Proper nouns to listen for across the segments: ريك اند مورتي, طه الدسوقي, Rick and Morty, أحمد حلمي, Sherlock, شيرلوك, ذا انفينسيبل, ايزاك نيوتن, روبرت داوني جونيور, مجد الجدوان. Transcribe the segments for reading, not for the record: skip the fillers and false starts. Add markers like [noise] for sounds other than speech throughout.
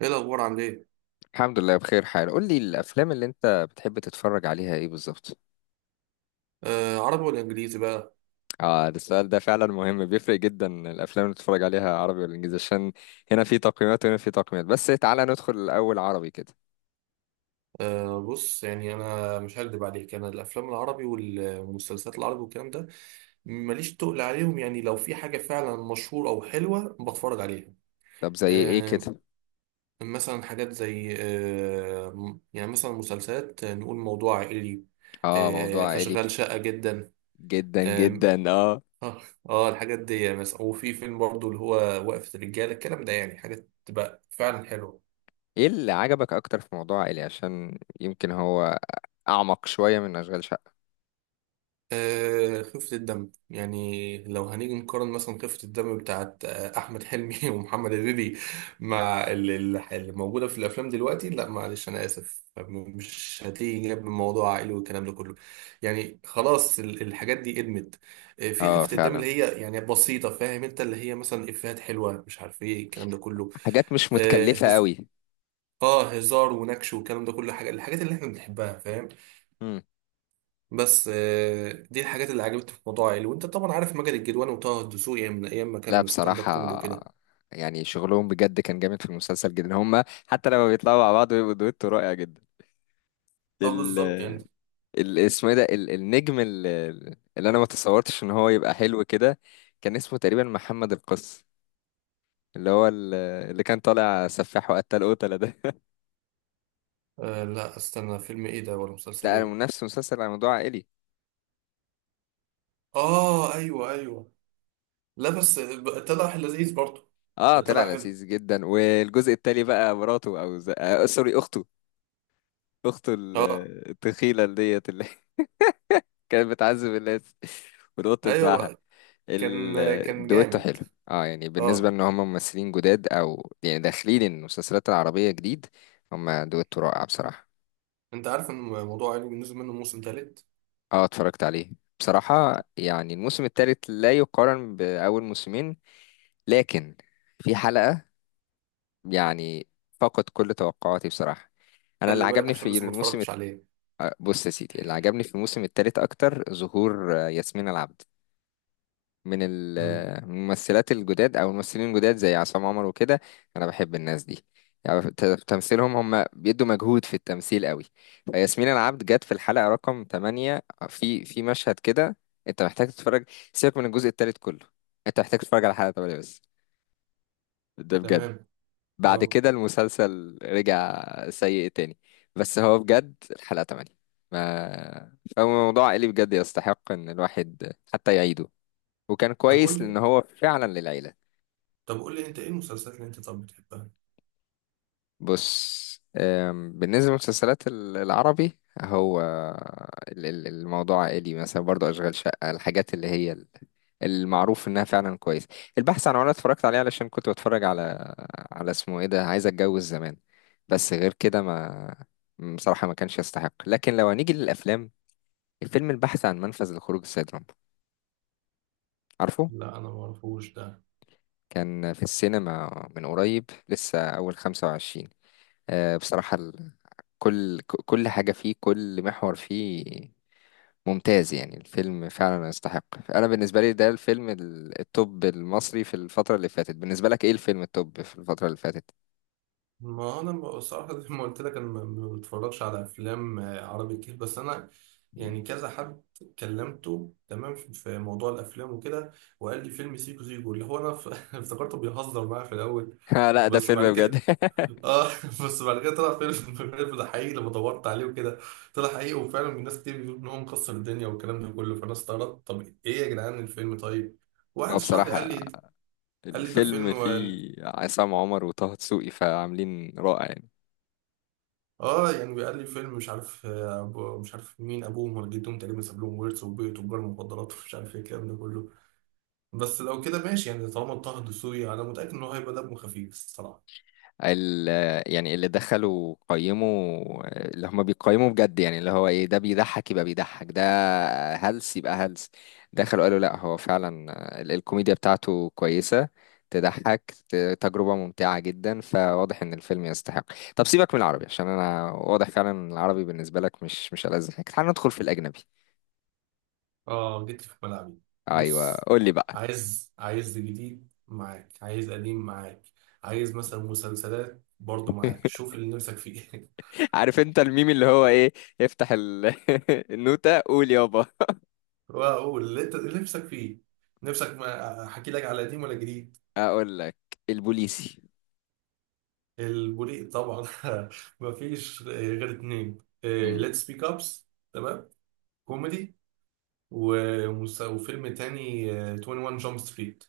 ايه الاخبار؟ عامل ايه؟ الحمد لله بخير حال. قول لي الافلام اللي انت بتحب تتفرج عليها ايه بالظبط؟ آه، عربي ولا انجليزي بقى؟ اه، ده السؤال ده فعلا مهم، بيفرق جدا الافلام اللي بتتفرج عليها عربي ولا انجليزي، عشان هنا في تقييمات وهنا في تقييمات. بس تعالى ندخل الاول عربي كده. آه، بص، يعني انا مش هكدب عليك، انا الافلام العربي والمسلسلات العربي والكلام ده ماليش تقل عليهم، يعني لو في حاجه فعلا مشهوره او حلوه بتفرج عليها. طب زي ايه آه. كده؟ مثلا حاجات زي يعني مثلا مسلسلات، نقول موضوع عائلي. اه موضوع آه، عائلي. اشغال شاقه جدا. جدا آه. جدا اه. اه. الحاجات دي مثلا، وفي فيلم برضو اللي هو وقفة الرجالة الكلام ده، يعني حاجات تبقى فعلا حلوة. ايه اللي عجبك اكتر في موضوع عائلي؟ عشان يمكن هو اعمق شوية من اشغال شقة. خفة الدم، يعني لو هنيجي نقارن مثلا خفة الدم بتاعت أحمد حلمي [laughs] ومحمد هنيدي مع اللي موجودة في الأفلام دلوقتي، لا معلش، أنا آسف، مش هتيجي جنب موضوع عائلي والكلام ده كله. يعني خلاص، الحاجات دي قدمت. في اه خفة الدم فعلا، اللي هي يعني بسيطة، فاهم أنت، اللي هي مثلا إفيهات حلوة، مش عارف إيه الكلام ده كله. حاجات مش آه متكلفة هز- قوي. هزار ونكش والكلام ده كله، حاجة، الحاجات اللي إحنا بنحبها، فاهم؟ بس دي الحاجات اللي عجبتني في موضوع عيل، وانت طبعا عارف مجد الجدوان وطه الدسوقي، يعني من ايام ما لا كان ستاند اب كوميدي بصراحة وكده. يعني شغلهم بجد كان جامد في المسلسل جدا. هما حتى لما بيطلعوا مع بعض بيبقوا دويتو رائع جدا. اه، ال بالظبط يعني. اسمه ايه ده النجم اللي انا ما تصورتش ان هو يبقى حلو كده، كان اسمه تقريبا محمد القس، اللي هو ال- اللي كان طالع سفاح وقتل قتلة ده [laughs] آه، لا، استنى، فيلم ايه ده ولا مسلسل لا انا ايه؟ نفس مسلسل على موضوع عائلي. اه، ايوه، ايوه. لا، بس طلع لذيذ برضه. اه ده طلع طلع حلو. لذيذ جدا، والجزء التالي بقى مراته او ز... آه سوري اخته. اخته ال- اه. التخيلة اللي ديت اللي [laughs] كانت بتعذب الناس [laughs] والقط بتاعها. ايوه كان كان الدويتو جامد. حلو. اه يعني بالنسبة اه. ان هم ممثلين جداد، او يعني داخلين المسلسلات العربية جديد، هم دويتو رائع بصراحة. انت عارف ان موضوع عيل نزل منه موسم تالت؟ اه اتفرجت عليه. بصراحة يعني الموسم الثالث لا يقارن بأول موسمين، لكن في حلقة يعني فقد كل توقعاتي بصراحة. انا اللي خلي بالك عجبني عشان في لسه ما الموسم الت- اتفرجتش عليه. آه، بص يا سيدي، اللي عجبني في الموسم الثالث اكتر ظهور ياسمين العبد، امم. من الممثلات الجداد او الممثلين الجداد زي عصام عمر وكده. انا بحب الناس دي، يعني تمثيلهم هم بيدوا مجهود في التمثيل قوي. فياسمين العبد جت في الحلقة رقم 8، في مشهد كده انت محتاج تتفرج. سيبك من الجزء الثالث كله، انت محتاج تتفرج على حلقة 8 بس. ده بجد. تمام. اه، بعد كده المسلسل رجع سيء تاني، بس هو بجد الحلقة 8 ما فهو موضوع اللي بجد يستحق ان الواحد حتى يعيده، وكان طب قول كويس لان لي، هو فعلا للعيله. انت ايه المسلسلات اللي انت طب بتحبها؟ بص، بالنسبه للمسلسلات العربي، هو الموضوع عائلي مثلا، برضو اشغال شقه، الحاجات اللي هي المعروف انها فعلا كويس. البحث عن عمارة اتفرجت عليه علشان كنت بتفرج على، على اسمه ايه ده، عايز اتجوز زمان. بس غير كده ما، بصراحه ما كانش يستحق. لكن لو هنيجي للافلام، الفيلم البحث عن منفذ لخروج السيد رامبو، عارفه؟ لا، انا ما اعرفوش ده. كان في السينما من قريب لسه اول 25. بصراحة كل كل حاجة فيه، كل محور فيه ممتاز، يعني الفيلم فعلا يستحق. أنا بالنسبة لي ده الفيلم التوب المصري في الفترة اللي فاتت. بالنسبة لك إيه الفيلم التوب في الفترة اللي فاتت؟ ما انا بصراحه، زي ما قلت لك، انا ما بتفرجش على افلام عربي كتير، بس انا يعني كذا حد كلمته، تمام، في موضوع الافلام وكده، وقال لي فيلم سيكو سيكو، اللي هو انا [laughs] افتكرته بيهزر معايا في الاول. [laughs] لا ده بس بعد فيلم بجد. كده، [laughs] اه، [laughs] بس بعد كده طلع فيلم [laughs] فيلم ده حقيقي لما دورت عليه وكده، طلع حقيقي وفعلا الناس كتير بيقولوا ان هو مكسر الدنيا والكلام ده كله، فانا استغربت، طب ايه يا جدعان الفيلم؟ طيب، هو واحد شرح لي بصراحة قال لي، قال لي ده الفيلم فيلم، فيه عصام عمر وطه دسوقي فعاملين رائع يعني. اه، يعني بيقال لي فيلم مش عارف أبو مش عارف مين، ابوهم ولا جدهم تقريبا ساب لهم ورث وبيت وتجار مخدرات ومش عارف ايه الكلام ده كله، بس لو كده ماشي، يعني طالما طه دسوقي انا متاكد ان هو هيبقى دمه خفيف الصراحه. ال، يعني اللي دخلوا قيموا، اللي هم بيقيموا بجد، يعني اللي هو ايه، ده بيضحك يبقى بيضحك، ده هلس يبقى هلس. دخلوا قالوا لا هو فعلا الكوميديا بتاعته كويسة، تضحك، تجربة ممتعة جدا، فواضح ان الفيلم يستحق. طب سيبك من العربي، عشان انا واضح فعلا إن العربي بالنسبة لك مش ألذ حاجة. تعال ندخل في الأجنبي. اه، جيت لي في ملعبي. ايوه بص، قول لي بقى. عايز جديد معاك، عايز قديم معاك، عايز مثلا مسلسلات برضه معاك، [laughs] شوف اللي نفسك فيه [laughs] عارف انت الميم اللي هو ايه؟ افتح [laughs] النوتة قول يابا. واقول اللي انت اللي نفسك فيه، نفسك ما احكي لك على قديم ولا جديد؟ اقول لك: البوليسي. البوليق طبعا [laughs] مفيش غير اتنين، ليتس سبيك ابس، تمام، كوميدي، وفيلم تاني 21 جامب ستريت.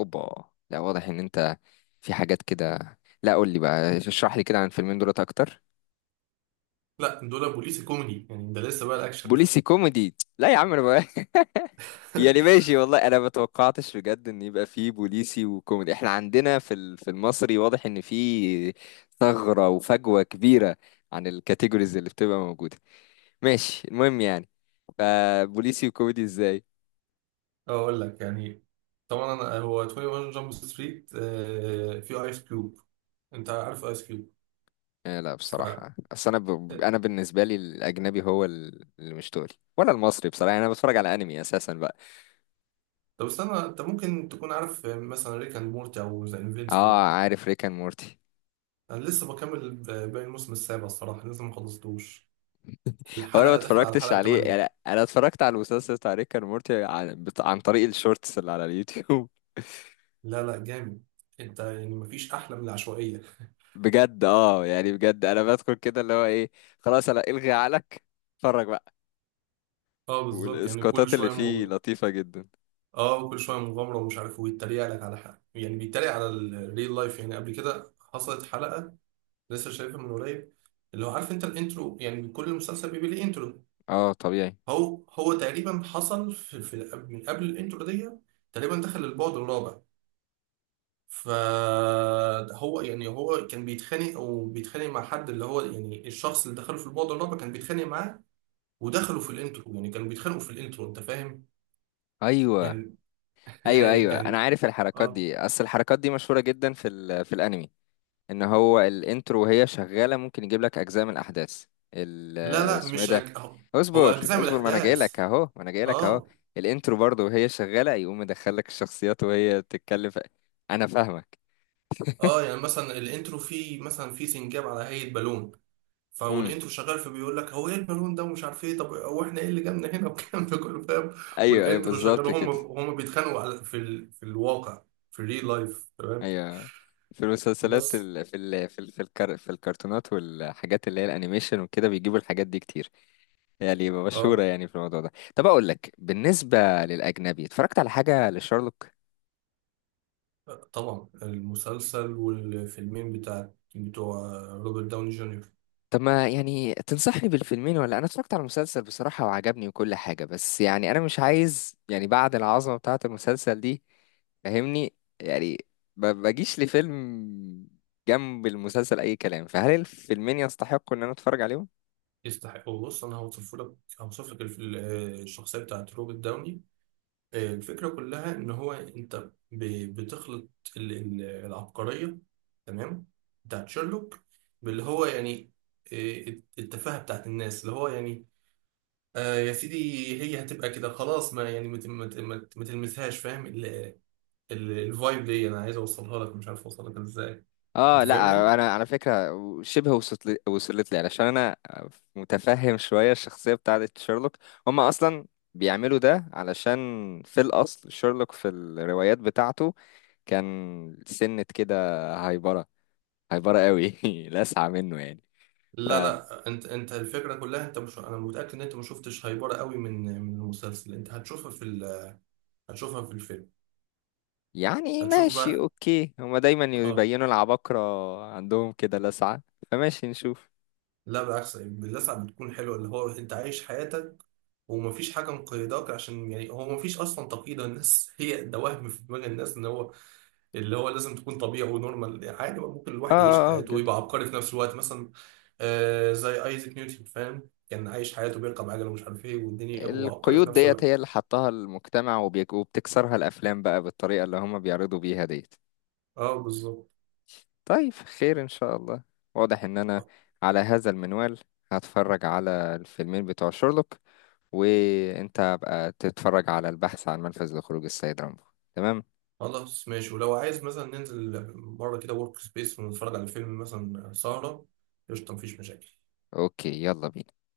اوبا، لا واضح ان انت في حاجات كده. لا قول لي بقى، اشرح لي كده عن الفيلمين دولت اكتر. لا، دول بوليس كوميدي يعني، ده لسه بقى الاكشن بوليسي [laughs] كوميدي؟ لا يا عم انا بقى [laughs] يعني ماشي والله، انا ما توقعتش بجد ان يبقى في بوليسي وكوميدي. احنا عندنا في في المصري واضح ان في ثغرة وفجوة كبيرة عن الكاتيجوريز اللي بتبقى موجودة. ماشي المهم يعني. فبوليسي وكوميدي ازاي؟ اقول لك يعني، طبعا أنا، هو 21 جامب ستريت فيه ايس كيوب، انت عارف ايس كيوب؟ لا ف آه، بصراحة، أنا بالنسبة لي الأجنبي هو اللي مش تقلي ولا المصري. بصراحة أنا بتفرج على أنمي أساسا بقى. طب استنى، انت ممكن تكون عارف مثلا ريك اند مورتي او ذا انفينسيبل؟ اه عارف ريكان مورتي. انا لسه بكمل باقي الموسم السابع، الصراحه لسه ما خلصتوش، هو انا ما الحلقة داخل على اتفرجتش الحلقة عليه، التمانية. يعني انا اتفرجت على المسلسل بتاع ريكان مورتي عن، عن طريق الشورتس اللي على اليوتيوب [laughs] لا، لا، جامد، انت يعني مفيش احلى من العشوائية [laughs] بجد اه، يعني بجد انا بدخل كده اللي هو ايه، خلاص انا الغي عقلك، اتفرج بقى. اه، بالظبط يعني، كل والاسقاطات اللي شوية فيه لطيفة جدا. اه، كل شوية مغامرة ومش عارف ويتريق لك على حاجة، يعني بيتريق على الريل لايف، يعني قبل كده حصلت حلقة لسه شايفها من قريب، اللي هو عارف انت الانترو؟ يعني كل مسلسل بيبقى ليه انترو، اه طبيعي. هو تقريبا حصل في من قبل الانترو دي، تقريبا دخل البعد الرابع، فهو يعني هو كان بيتخانق وبيتخانق مع حد، اللي هو يعني الشخص اللي دخله في البعد الرابع كان بيتخانق معاه، ودخلوا في الانترو، يعني كانوا بيتخانقوا في الانترو، انت فاهم؟ ايوه، يعني [laughs] ايوه، يعني ايوه انا يعني عارف الحركات اه. دي، اصل الحركات دي مشهورة جدا في في الانمي، ان هو الانترو وهي شغالة ممكن يجيب لك اجزاء من الاحداث ال- لا، لا، اسمه ايه مش ده، هو، هو اصبر اجزاء من اصبر ما انا جاي الاحداث. لك اهو، ما انا جاي لك اهو. اه. الانترو برضه وهي شغاله يقوم مدخلك الشخصيات وهي بتتكلم انا فاهمك. اه، [laughs] يعني مثلا الانترو فيه، مثلا فيه سنجاب على هيئة بالون، امم فالانترو شغال فبيقول لك هو ايه البالون ده، ومش عارف ايه، طب هو احنا ايه اللي جابنا هنا والكلام ده كله، فاهم؟ ايوه ايوه والانترو شغال، بالظبط هم كده. هم بيتخانقوا على في الواقع، في الريل لايف. ايوه في المسلسلات بس. في الكرتونات والحاجات اللي هي الانيميشن وكده بيجيبوا الحاجات دي كتير، يعني مشهوره اه، يعني في الموضوع ده. طب اقول لك بالنسبه للاجنبي، اتفرجت على حاجه لشارلوك. طبعا المسلسل والفيلمين بتوع روبرت داوني جونيور. طب ما يعني تنصحني بالفيلمين؟ ولا انا اتفرجت على المسلسل بصراحة وعجبني وكل حاجة، بس يعني انا مش عايز يعني بعد العظمة بتاعة المسلسل دي، فاهمني يعني؟ ما بجيش لفيلم جنب المسلسل اي كلام. فهل الفيلمين يستحقوا ان انا اتفرج عليهم؟ يستحقوا، بص، انا هوصف لك الشخصيه بتاعت روبرت داوني، الفكره كلها ان هو انت بتخلط العبقريه، تمام، بتاعت شيرلوك، باللي هو يعني، آه، التفاهه بتاعت الناس، اللي هو يعني، آه يا سيدي، هي هتبقى كده خلاص، ما يعني ما تلمسهاش، فاهم؟ الفايب دي انا عايز اوصلها لك، مش عارف اوصلها لك ازاي، اه انت فاهمني. لا انا على فكرة شبه وصلت لي علشان انا متفهم شوية الشخصية بتاعة شيرلوك. هما اصلا بيعملوا ده علشان في الاصل شيرلوك في الروايات بتاعته كان سنة كده هايبرة، هايبرة قوي [laughs] لسعة منه يعني. ف لا، لا، انت الفكره كلها، انت مش، انا متاكد ان انت ما شفتش هايبره قوي من المسلسل، انت هتشوفها هتشوفها في الفيلم، يعني هتشوف ماشي بقى. اوكي، هما دايما اه. يبينوا العباقرة عندهم كده لسعة. فماشي نشوف. لا بالعكس، باللسعة بتكون حلوه، اللي هو انت عايش حياتك ومفيش حاجه مقيداك، عشان يعني هو مفيش اصلا تقييد الناس [laughs] هي ده، وهم في دماغ الناس ان هو اللي هو لازم تكون طبيعي ونورمال، يعني عادي، ممكن اه الواحد يعيش اه اه حياته جد. ويبقى عبقري في نفس الوقت مثلا، زي ايزاك نيوتن، فاهم، كان عايش حياته بيركب عجله ومش عارف ايه والدنيا، وعبقري في القيود نفس ديت هي الوقت. اللي حطها المجتمع، وبتكسرها الافلام بقى بالطريقة اللي هما بيعرضوا بيها ديت. اه، بالظبط. طيب خير ان شاء الله. واضح ان انا على هذا المنوال هتفرج على الفيلمين بتوع شيرلوك، وانت بقى تتفرج على البحث عن منفذ لخروج السيد رامبو. تمام. خلاص ماشي، ولو عايز مثلا ننزل مره كده ورك سبيس ونتفرج على فيلم مثلا سهره، قشطه، مفيش مشاكل. اوكي يلا بينا.